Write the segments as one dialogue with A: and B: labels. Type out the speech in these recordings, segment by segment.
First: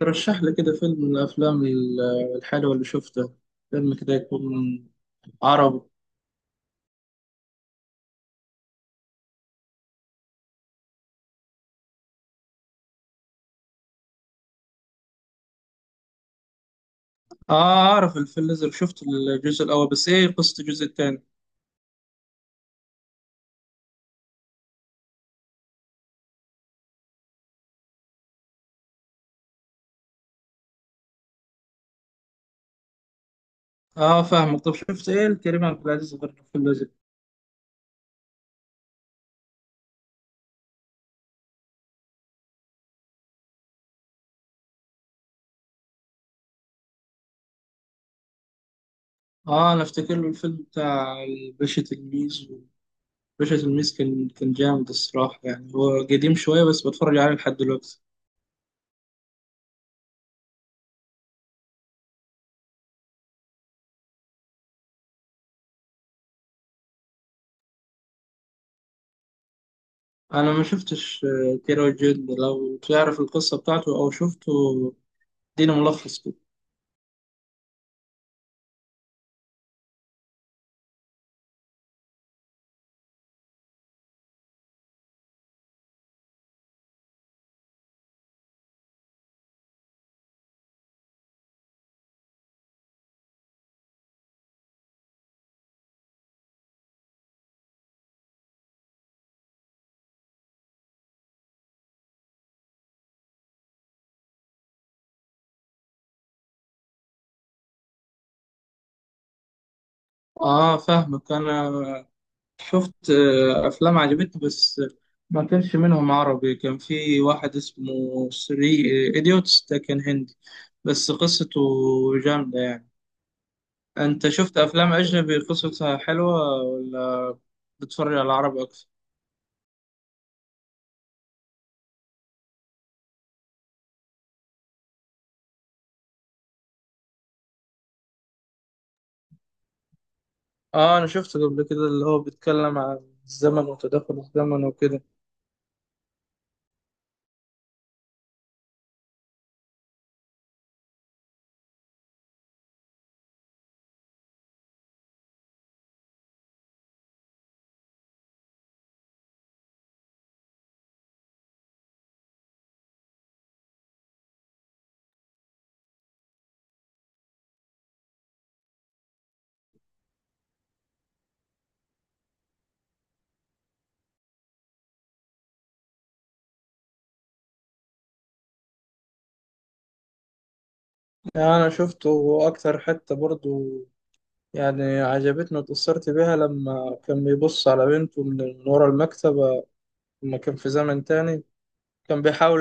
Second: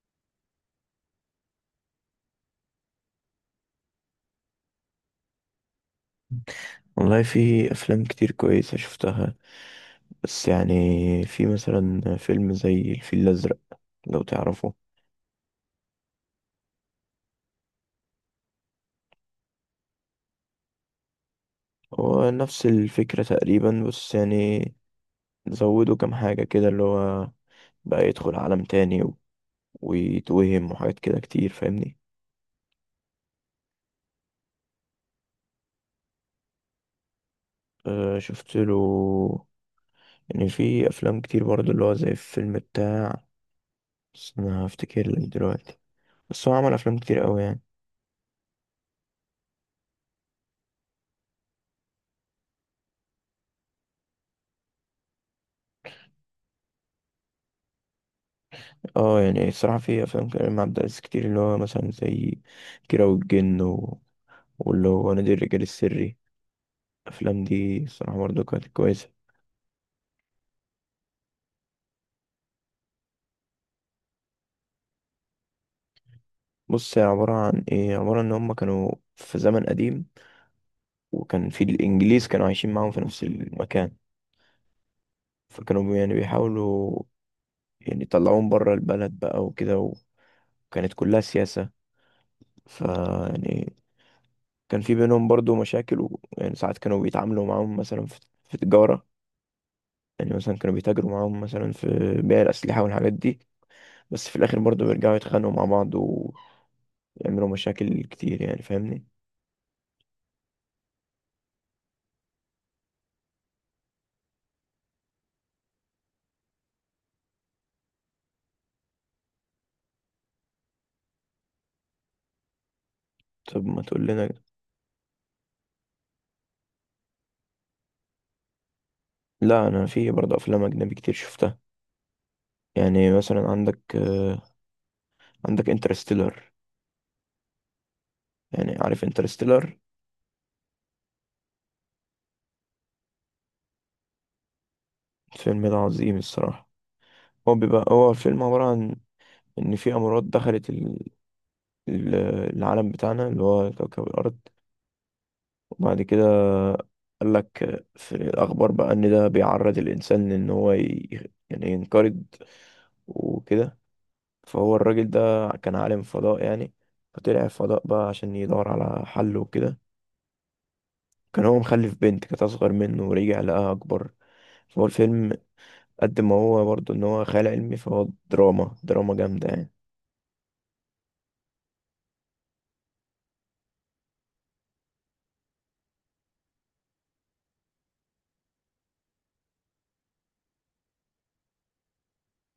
A: ترشح لي كده فيلم من الأفلام الحلوة اللي شفته، فيلم كده يكون عربي.
B: والله في أفلام كتير كويسة شفتها. بس يعني في مثلا فيلم زي الفيل الأزرق لو تعرفه.
A: آه، أعرف الفيل الأزرق، شفت الجزء الأول، بس إيه قصة الجزء الثاني؟
B: هو نفس الفكرة تقريبا، بس يعني زودوا كام حاجة كده، اللي هو بقى يدخل عالم تاني ويتوهم وحاجات كده كتير، فاهمني؟
A: آه فاهمك. طب شفت إيه الكريم عبد العزيز غير الفيل الأزرق؟
B: أه شفت له. يعني في أفلام كتير برضه اللي هو زي الفيلم بتاع، بس أنا هفتكر لك دلوقتي. بس هو عمل أفلام كتير أوي يعني.
A: آه، أنا أفتكر له الفيلم بتاع الباشا تلميذ. الباشا تلميذ كان جامد الصراحة، يعني هو قديم شوية بس بتفرج عليه لحد دلوقتي.
B: اه، يعني الصراحة في أفلام كريم عبد العزيز كتير، اللي هو مثلا زي كيرة والجن واللي هو نادي الرجال السري. الأفلام دي الصراحة برضه كانت كويسة.
A: أنا ما شفتش كيرة والجن، لو تعرف القصة بتاعته أو شفته اديني ملخص كده.
B: بص، هي عبارة عن إيه؟ عبارة إن هما كانوا في زمن قديم، وكان في الإنجليز كانوا عايشين معاهم في نفس المكان. فكانوا يعني بيحاولوا يعني يطلعوهم بره البلد بقى وكده، وكانت كلها سياسة. ف يعني كان في بينهم برضه مشاكل، ويعني ساعات كانوا بيتعاملوا معاهم مثلا في تجارة. يعني مثلا كانوا بيتاجروا معاهم مثلا في بيع الأسلحة والحاجات دي. بس في الآخر برضه بيرجعوا يتخانقوا مع بعض ويعملوا مشاكل كتير، يعني فاهمني؟
A: آه فاهمك. أنا شفت أفلام عجبتني، بس ما كانش منهم عربي. كان في واحد اسمه سري إيديوتس، ده كان هندي بس قصته جامدة يعني.
B: طب ما تقول
A: أنت
B: لنا.
A: شفت أفلام أجنبي قصتها حلوة، ولا بتتفرج على العربي أكتر؟
B: لا، أنا في برضه أفلام أجنبي كتير شفتها. يعني مثلا عندك عندك انترستيلر. يعني عارف انترستيلر؟
A: آه، أنا شفته قبل كده، اللي هو بيتكلم عن الزمن وتداخل الزمن وكده.
B: الفيلم ده عظيم الصراحة. هو بيبقى هو الفيلم عبارة عن إن في أمراض دخلت ال- العالم بتاعنا اللي هو كوكب الأرض. بعد كده قال لك في الأخبار بقى إن ده بيعرض الإنسان إن هو يعني ينقرض وكده. فهو الراجل ده كان عالم فضاء يعني، فطلع الفضاء بقى عشان يدور على حل وكده. كان هو مخلف بنت كانت أصغر منه، ورجع لقاها أكبر. فهو الفيلم قد ما هو برضه إن هو خيال علمي، فهو دراما دراما جامدة يعني.
A: يعني أنا شفته أكتر حتة برضو، يعني عجبتني واتأثرت بيها لما كان بيبص على بنته من ورا المكتبة، لما كان في زمن تاني كان بيحاول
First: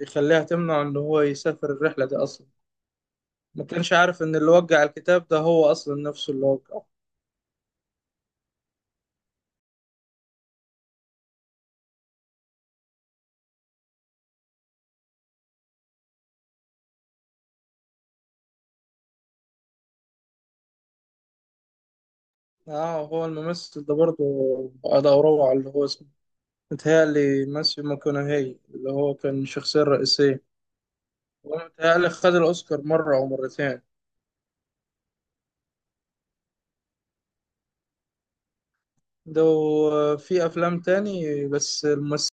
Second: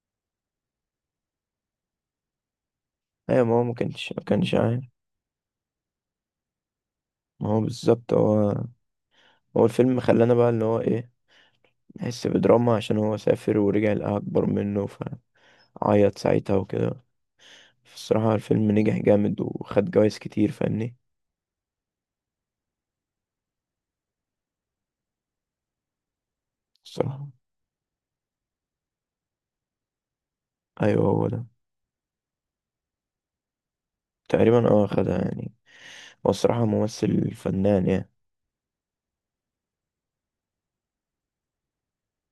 A: يخليها تمنع ان هو يسافر الرحلة دي اصلا.
B: أيوة، ما هو
A: ما
B: ما
A: كانش
B: كانش
A: عارف
B: ما
A: ان اللي
B: كانش عارف.
A: وقع الكتاب ده هو اصلا نفسه اللي وقعه.
B: ما هو بالظبط. هو الفيلم خلانا بقى اللي هو إيه، نحس بدراما عشان هو سافر ورجع لقاها أكبر منه، ف عيط ساعتها وكده. الصراحة الفيلم نجح جامد وخد جوايز كتير، فاهمني؟
A: اه، هو الممثل ده برضه، ادوره على اللي هو اسمه،
B: الصراحة
A: متهيألي ماسيو ماكونهي، اللي هو كان الشخصية الرئيسية.
B: أيوه هو ده.
A: هو متهيألي خد الأوسكار مرة أو مرتين.
B: تقريبا اه خدها يعني. هو الصراحة ممثل فنان يعني.
A: ده في أفلام تاني، بس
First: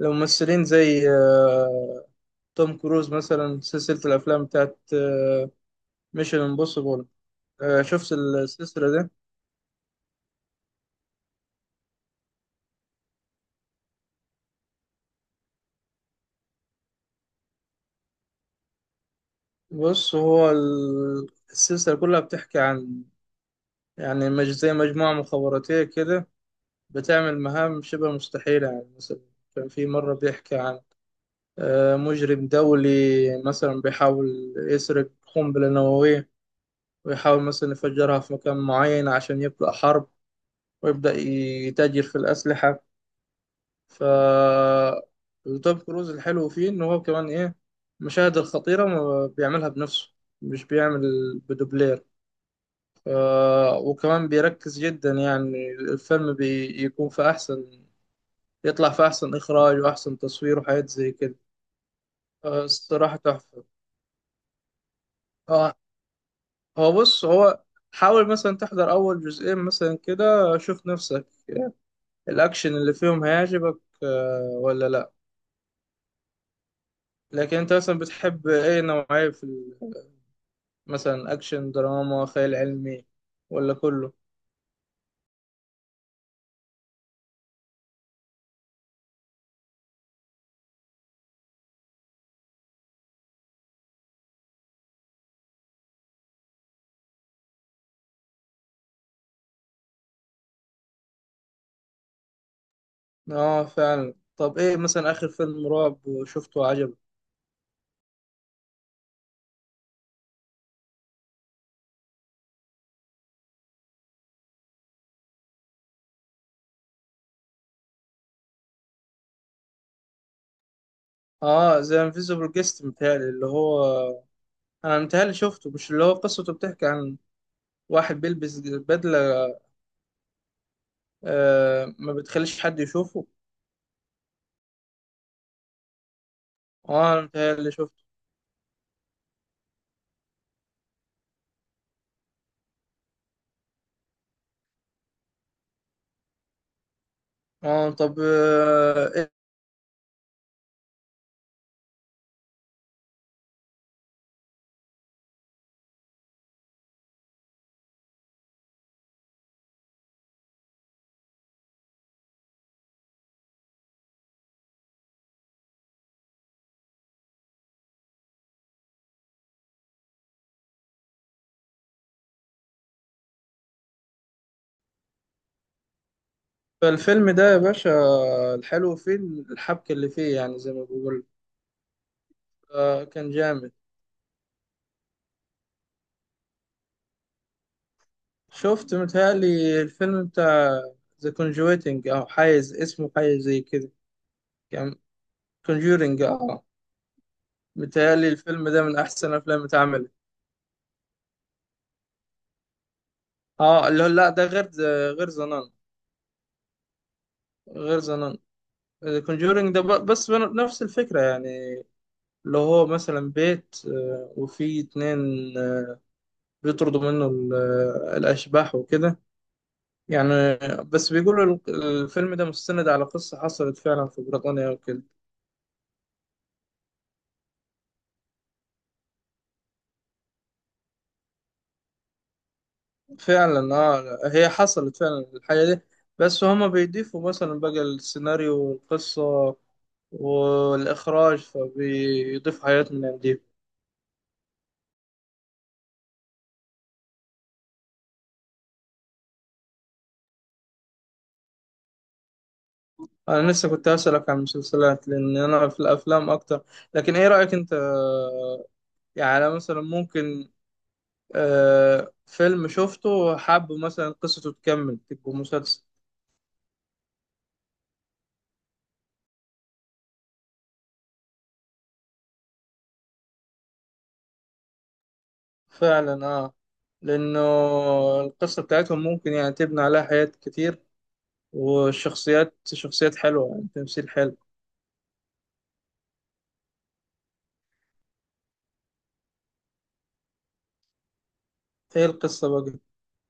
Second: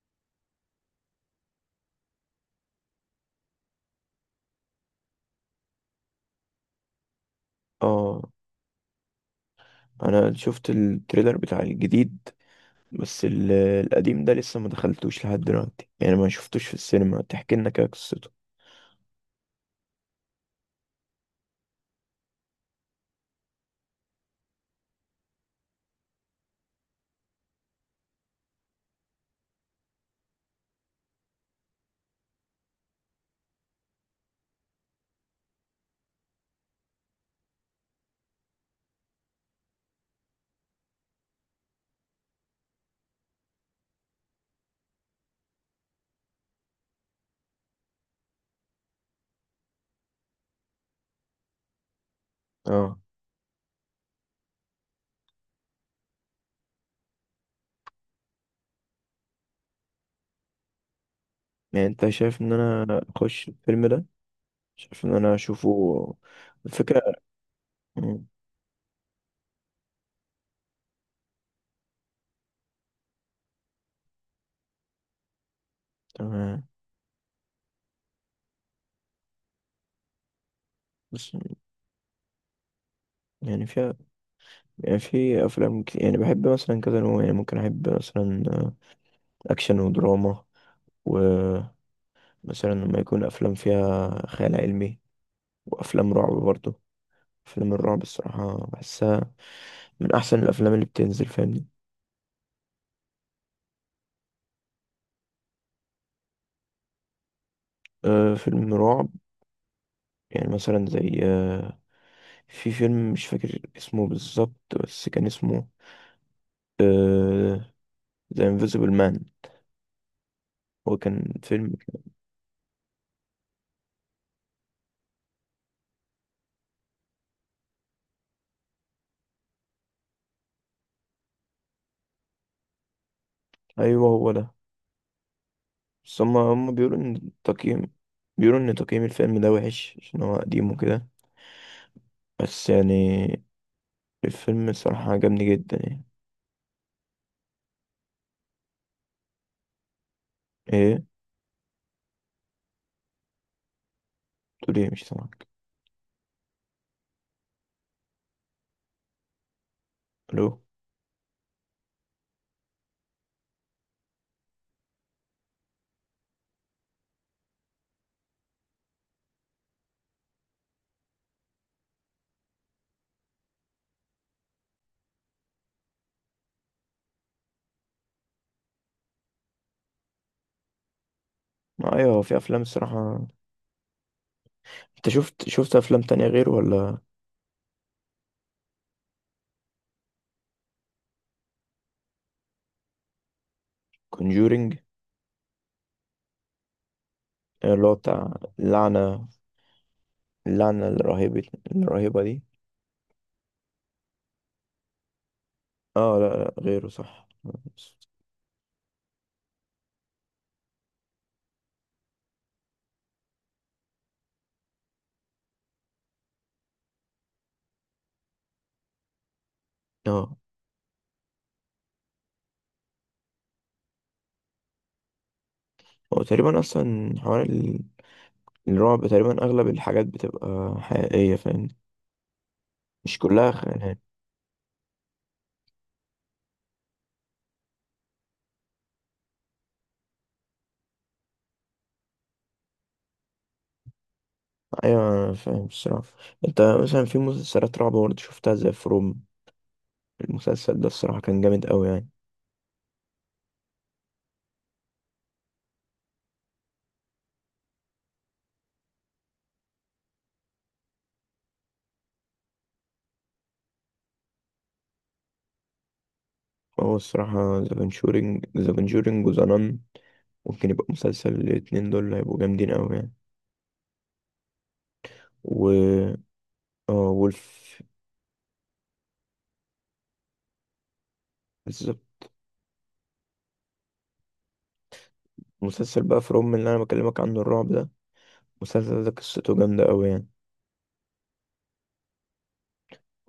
A: الممثلين زي توم كروز، مثلا سلسلة الأفلام بتاعت ميشن امبوسيبل، آه، شفت
B: اه.
A: السلسلة دي؟
B: أنا شفت التريلر بتاع الجديد، بس القديم ده لسه ما دخلتوش لحد دلوقتي، يعني ما شفتوش في السينما. تحكي لنا كده قصته.
A: بص، هو السلسلة كلها بتحكي عن، يعني مج زي مجموعة مخابراتية كده، بتعمل مهام شبه مستحيلة. يعني مثلا كان في مرة بيحكي عن مجرم دولي مثلا بيحاول يسرق قنبلة نووية، ويحاول مثلا يفجرها في مكان معين عشان يبدأ حرب ويبدأ يتاجر في الأسلحة. ف توم كروز الحلو فيه إن هو كمان إيه، المشاهد الخطيرة ما بيعملها بنفسه، مش بيعمل بدوبلير.
B: اه،
A: وكمان بيركز جدا، يعني الفيلم بيكون في أحسن، يطلع في أحسن إخراج وأحسن تصوير وحاجات زي كده.
B: يعني انت شايف ان انا
A: الصراحة
B: اخش
A: تحفة.
B: الفيلم ده؟ شايف ان انا
A: آه،
B: اشوفه؟
A: هو
B: الفكرة.
A: بص هو،
B: مم،
A: حاول مثلا تحضر أول جزئين مثلا كده، شوف نفسك الأكشن اللي فيهم هيعجبك ولا لأ.
B: تمام.
A: لكن أنت مثلا بتحب أي نوعية في
B: بس
A: مثلا أكشن، دراما، خيال علمي،
B: يعني
A: ولا
B: فيها
A: كله؟
B: يعني، في افلام كتير يعني بحب مثلا كذا نوع، يعني ممكن احب مثلا اكشن ودراما، ومثلا لما يكون افلام فيها خيال علمي، وافلام رعب برضه. افلام الرعب الصراحه بحسها من احسن الافلام اللي بتنزل، فاهمني؟
A: آه فعلا. طب إيه مثلا آخر فيلم رعب شفته عجبك؟
B: أه فيلم رعب، يعني مثلا زي أه، في فيلم مش فاكر اسمه بالظبط بس كان اسمه أه The Invisible Man. هو كان فيلم.
A: اه، زي انفيزيبل جيست متهيألي، اللي هو انا متهيألي شفته، مش اللي هو قصته بتحكي عن واحد بيلبس بدلة آه ما بتخليش حد يشوفه؟
B: ايوه هو ده. بس هم بيقولوا
A: اه انا
B: ان
A: متهيألي
B: تقييم
A: شفته.
B: بيقولوا ان تقييم الفيلم ده وحش عشان هو قديم وكده. بس يعني الفيلم الصراحة عجبني جدا يعني.
A: اه، طب آه،
B: ايه؟ تقول ايه؟ مش سامعك. الو.
A: الفيلم ده يا باشا، الحلو فيه الحبكة اللي فيه، يعني زي ما بقول،
B: ما ايوه، في افلام
A: آه
B: الصراحة.
A: كان جامد.
B: انت شفت شفت افلام تانية غيره ولا؟
A: شفت متهيألي الفيلم بتاع ذا كونجويتنج او حايز اسمه حاجة زي كده،
B: كونجورينج،
A: كان كونجورينج اه.
B: اللي هو
A: متهيألي
B: بتاع
A: الفيلم ده من
B: اللعنة،
A: احسن افلام اتعمل.
B: اللعنة الرهيبة الرهيبة دي.
A: اه، اللي هو لا، ده غير غير زنان،
B: اه، لا لا، غيره صح.
A: غير زنان. كونجورينج ده بس نفس الفكرة يعني، اللي هو مثلا بيت وفي اتنين، آه، بيطردوا منه الأشباح وكده. يعني
B: اه.
A: بس بيقولوا الفيلم ده مستند على قصة حصلت فعلا في بريطانيا وكده.
B: هو تقريبا اصلا حوار الرعب، تقريبا اغلب الحاجات بتبقى حقيقية، فاهم؟ مش كلها.
A: فعلا اه، هي حصلت فعلا الحاجة دي، بس هما بيضيفوا مثلا بقى السيناريو والقصة والإخراج، فبيضيفوا حاجات من عندهم.
B: ايوه أنا فاهم الصراحه. انت مثلا في مسلسلات رعب برضه شفتها زي فروم؟ المسلسل ده الصراحه كان جامد قوي يعني.
A: انا لسه كنت اسالك عن المسلسلات، لان انا في الافلام اكتر. لكن ايه رايك انت؟ يعني أنا مثلا ممكن فيلم شفته وحابه مثلا قصته تكمل تبقى مسلسل.
B: هو الصراحه ذا كونجورينج وذا نان ممكن يبقى مسلسل. الاتنين دول هيبقوا جامدين قوي يعني. و
A: فعلا اه.
B: اه
A: لانه
B: وولف.
A: القصه بتاعتهم ممكن يعني تبني عليها حاجات كتير،
B: بالظبط.
A: والشخصيات شخصيات حلوه يعني تمثيل حلو.
B: مسلسل بقى فروم اللي انا بكلمك عنه الرعب ده، المسلسل ده قصته جامده قوي يعني.
A: ايه القصه بقى؟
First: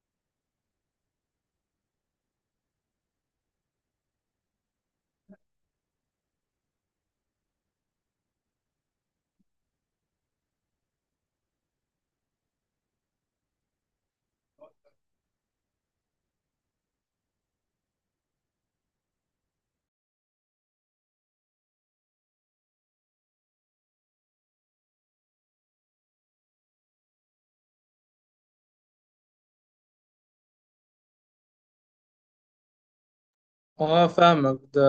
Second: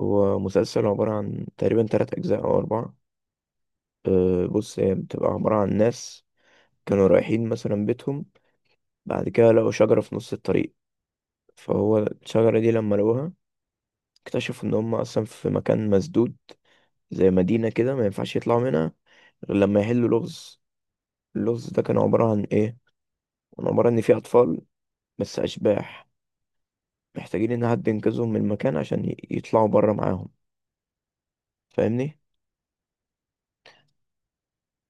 B: هو مسلسل عباره عن تقريبا 3 أجزاء أو 4. أه بص، هي بتبقى عباره عن ناس كانوا رايحين مثلا بيتهم، بعد كده لقوا شجرة في نص الطريق. فهو الشجرة دي لما لقوها، اكتشفوا إن هم أصلا في مكان مسدود زي مدينة كده، ما ينفعش يطلعوا منها غير لما يحلوا لغز. اللغز ده كان عبارة عن إيه؟ كان عبارة إن في أطفال، بس أشباح، محتاجين إن حد ينقذهم من المكان عشان يطلعوا بره معاهم، فاهمني؟
A: اه فاهمك. ده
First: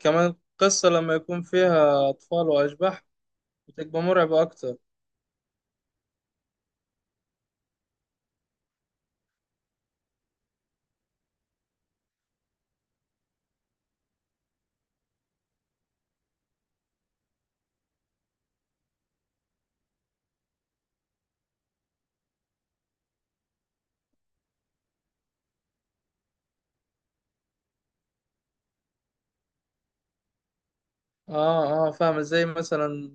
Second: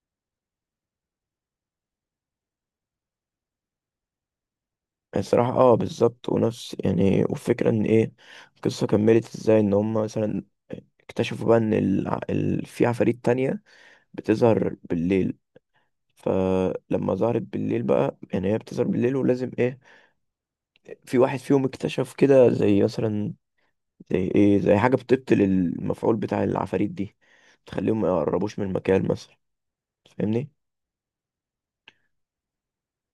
A: كمان القصه لما يكون فيها اطفال واشباح بتبقى مرعبه اكتر.
B: الصراحة اه بالظبط. ونفس يعني، والفكرة إن إيه، القصة كملت إزاي، إن هم مثلا اكتشفوا بقى إن في عفاريت تانية بتظهر بالليل. فلما ظهرت بالليل بقى، يعني هي بتظهر بالليل ولازم إيه، في واحد فيهم اكتشف كده زي مثلا، زي ايه، زي حاجة بتبطل المفعول بتاع العفاريت دي، تخليهم ما يقربوش من المكان مثلا، فاهمني؟
A: اه اه فاهم، زي مثلا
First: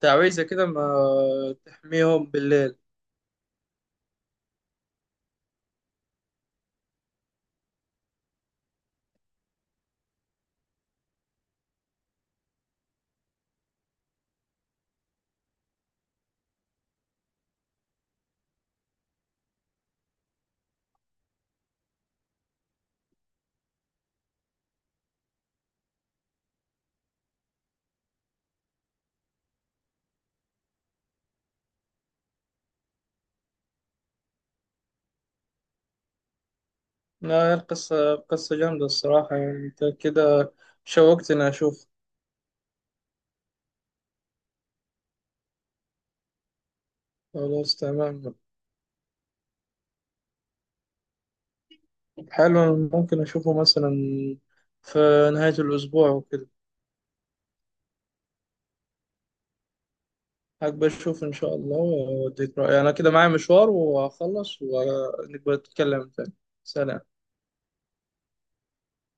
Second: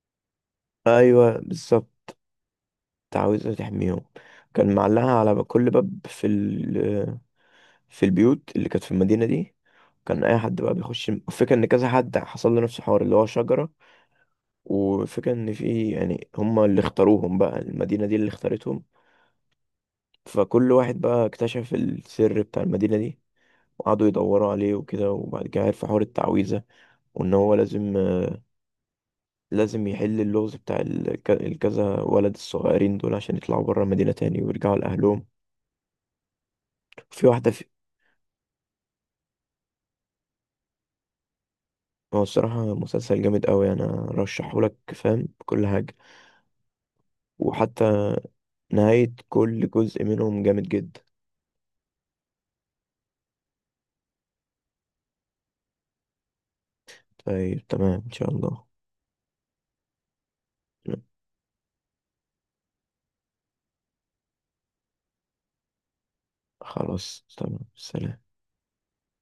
A: تعويذة كده ما
B: ايوه بالظبط.
A: تحميهم بالليل.
B: عاوزة تحميهم. كان معلقها على كل باب في في البيوت اللي كانت في المدينة دي. كان اي حد بقى بيخش، الفكرة ان كذا حد حصل له نفس الحوار، اللي هو شجرة، وفكرة ان في يعني هما اللي اختاروهم بقى، المدينة دي اللي اختارتهم. فكل واحد بقى اكتشف السر بتاع المدينة دي، وقعدوا يدوروا عليه وكده، وبعد كده عرف حوار التعويذة، وإن هو لازم يحل اللغز بتاع الكذا ولد الصغيرين دول عشان يطلعوا بره المدينة تاني ويرجعوا لأهلهم. في واحدة
A: لا،
B: في.
A: القصة قصة جامدة الصراحة، يعني انت كده شوقتني اشوف.
B: هو الصراحة مسلسل جامد أوي، أنا رشحهولك فاهم بكل حاجة.
A: خلاص
B: وحتى
A: تمام.
B: نهاية كل جزء منهم جامد جدا.
A: حلو، ممكن اشوفه مثلا في نهاية الاسبوع وكده.
B: طيب تمام إن شاء الله.
A: هقبل اشوف ان شاء الله واديك رأيي، انا كده معايا مشوار وهخلص ونبقى نتكلم تاني. سلام.
B: خلاص تمام سلام.